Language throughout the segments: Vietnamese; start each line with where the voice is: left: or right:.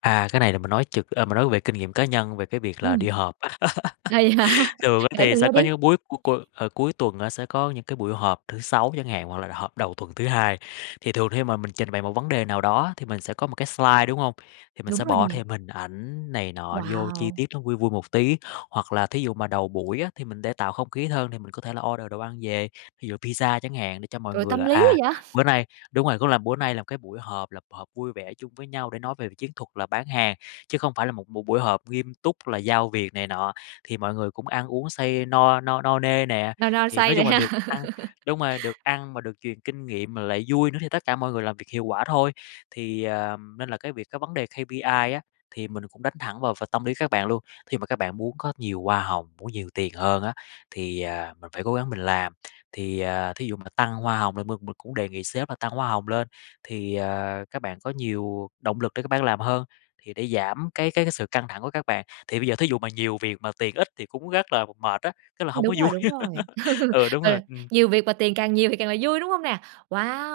left: À, cái này là mình nói trực à, mình nói về kinh nghiệm cá nhân về cái việc là
right: Ừm.
left: đi họp.
right: Ờ, vậy hả,
left: Thường á
right: kể
left: thì
right: mình
left: sẽ
right: nghe đi.
left: có những búi c cu, ờ, cuối tuần á sẽ có những cái buổi họp thứ Sáu chẳng hạn, hoặc là họp đầu tuần thứ Hai. Thì thường khi mà mình trình bày một vấn đề nào đó á thì mình sẽ có một cái slide, đúng hông? Thì mình
right: Đúng
left: sẽ
right: rồi nè.
left: bỏ thêm hình ảnh này nọ vô chi
right: Wow!
left: tiết nó vui vui một tí, hoặc là thí dụ mà đầu buổi á thì mình để tạo không khí hơn thì mình có thể là order đồ ăn về, ví dụ pizza chẳng hạn để cho mọi
right: Trời,
left: người
right: tâm
left: là,
right: lý
left: à,
right: quá vậy.
left: bữa nay đúng rồi, cũng là bữa nay là cái buổi họp, là họp vui vẻ chung với nhau để nói về chiến thuật là bán hàng, chứ không phải là một b buổi họp nghiêm túc là giao việc này nọ. Thì mọi người cũng ăn uống say no no no nê nè,
right: No no
left: thì
right: say
left: nói
right: rồi
left: chung là
right: ha.
left: được ăn đúng rồi, được ăn mà được truyền kinh nghiệm mà lại vui nữa thì tất cả mọi người làm việc hiệu quả thôi. Thì, ờm, nên là cái việc cái vấn đề KPI á thì mình cũng đánh thẳng vào vào tâm lý các bạn luôn, khi mà các bạn muốn có nhiều hoa hồng, muốn nhiều tiền hơn á thì, à, mình phải cố gắng mình làm. Thì, à, thí dụ mà tăng hoa hồng là mình mình cũng đề nghị sếp là tăng hoa hồng lên, thì, ờ, các bạn có nhiều động lực để các bạn làm hơn, thì để giảm cái cái cái sự căng thẳng của các bạn thì bây giờ thí dụ mà nhiều việc mà tiền ít thì cũng rất là mệt á, rất là hông có
right: Đúng rồi,
left: vui,
right: đúng rồi.
left: ừ, đúng
right: Ờ,
left: rồi, ừm.
right: nhiều việc mà tiền càng nhiều thì càng là vui, đúng không nè?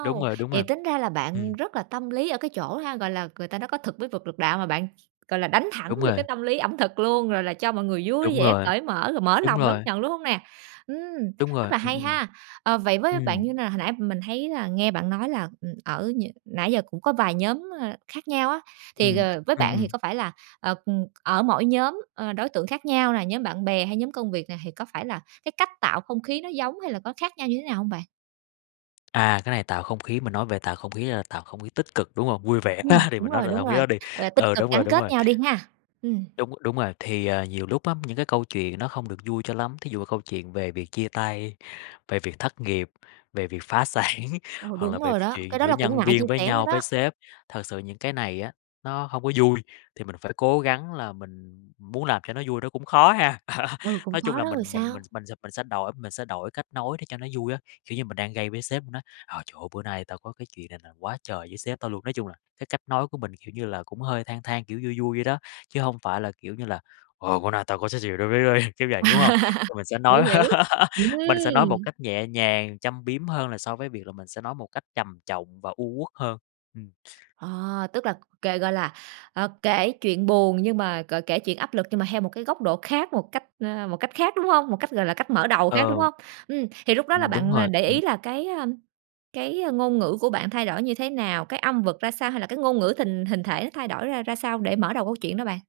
left: Đúng rồi, đúng
right: Vậy
left: rồi.
right: tính ra là bạn
left: Ừm.
right: rất là tâm lý ở cái chỗ ha, gọi là, người ta nói có thực mới vực được đạo, mà bạn, gọi là, đánh thẳng
left: Đúng
right: vô cái
left: rồi.
right: tâm lý ẩm thực luôn, gọi là, cho mọi người vui
left: Đúng
right: vẻ
left: rồi,
right: cởi mở, rồi mở
left: đúng
right: lòng đón
left: rồi.
right: nhận, đúng hông nè? Ừm!
left: Đúng
right: Rất
left: rồi,
right: là
left: ừm,
right: hay
left: ừm.
right: ha. Ờ, vậy với bạn như
left: Ừm.
right: nào? Hồi nãy mình thấy là nghe bạn nói là, ừm, ở nh nãy giờ cũng có vài nhóm, ờ, khác nhau á, thì,
left: Ừm.
right: ờ, với
left: Ừm,
right: bạn thì
left: ừm.
right: có phải là, ờ, ừm, ở mỗi nhóm, à, đối tượng khác nhau nè, nhóm bạn bè hay nhóm công việc nè thì có phải là cái cách tạo không khí nó giống hay là có khác nhau như thế nào hông bạn?
left: À, cái này tạo không khí, mình nói về tạo không khí là tạo không khí tích cực, đúng hông? Vui vẻ
right: Ừm,
left: thì
right: đúng
left: mình nói
right: rồi,
left: là tạo
right: đúng
left: không
right: rồi,
left: khí đó đi,
right: gọi là tích
left: ừ,
right: cực
left: đúng rồi,
right: gắn
left: đúng
right: kết
left: rồi.
right: nhau đi ha, ừm.
left: Đúng, đúng rồi, thì, à, nhiều lúc á, những cái câu chuyện nó không được vui cho lắm, thí dụ mà câu chuyện về việc chia tay, về việc thất nghiệp, về việc phá sản
right: Ờ,
left: hoặc là
right: đúng
left: về
right: rồi đó, cái
left: chuyện
right: đó
left: giữa
right: là cũng
left: nhân
right: ngại chia
left: viên với
right: sẻ nữa
left: nhau, với
right: đó.
left: sếp, thật sự những cái này á, nó hông có vui, thì mình phải cố gắng là mình muốn làm cho nó vui nó cũng khó ha.
right: Ừ, cũng
left: Nói chung
right: khó
left: là
right: đó,
left: mình
right: rồi
left: mình mình
right: sao?
left: mình s mình sẽ đổi, mình sẽ đổi cách nói để cho nó vui á, kiểu như mình đang gây với sếp mình nói: "Ờ, trời ơi bữa nay tao có cái chuyện này là quá trời với sếp tao luôn", nói chung là, cái cách nói của mình, kiểu như là, cũng hơi than than, kiểu vui vui vậy đó, chứ hông phải là kiểu như là "Ờ, bữa này tao có cái ch đối với ấy" kiểu vậy, đúng hông? Thì mình sẽ nói,
right: Hiểu, hiểu,
left: mình sẽ nói một
right: ừm!
left: cách nhẹ nhàng, châm biếm hơn là so với việc là mình sẽ nói một cách trầm trọng và u uất hơn, ừm.
right: Ờ, tức là kể, gọi là, ờ, kể chuyện buồn nhưng mà gọi kể chuyện áp lực nhưng mà theo một cái góc độ khác, một cách, ờ, một cách khác, đúng hông? Một cách, gọi là, cách mở đầu khác, đúng
left: Ừ.
right: hông? Ừm, thì lúc đó là
left: Ừm, đúng
right: bạn, à,
left: rồi,
right: để ý
left: ừm.
right: là cái, à, cái ngôn ngữ của bạn thay đổi như thế nào? Cái âm vực ra sao hay là cái ngôn ngữ tình hình thể nó thay đổi ra ra sao để mở đầu câu chuyện đó bạn?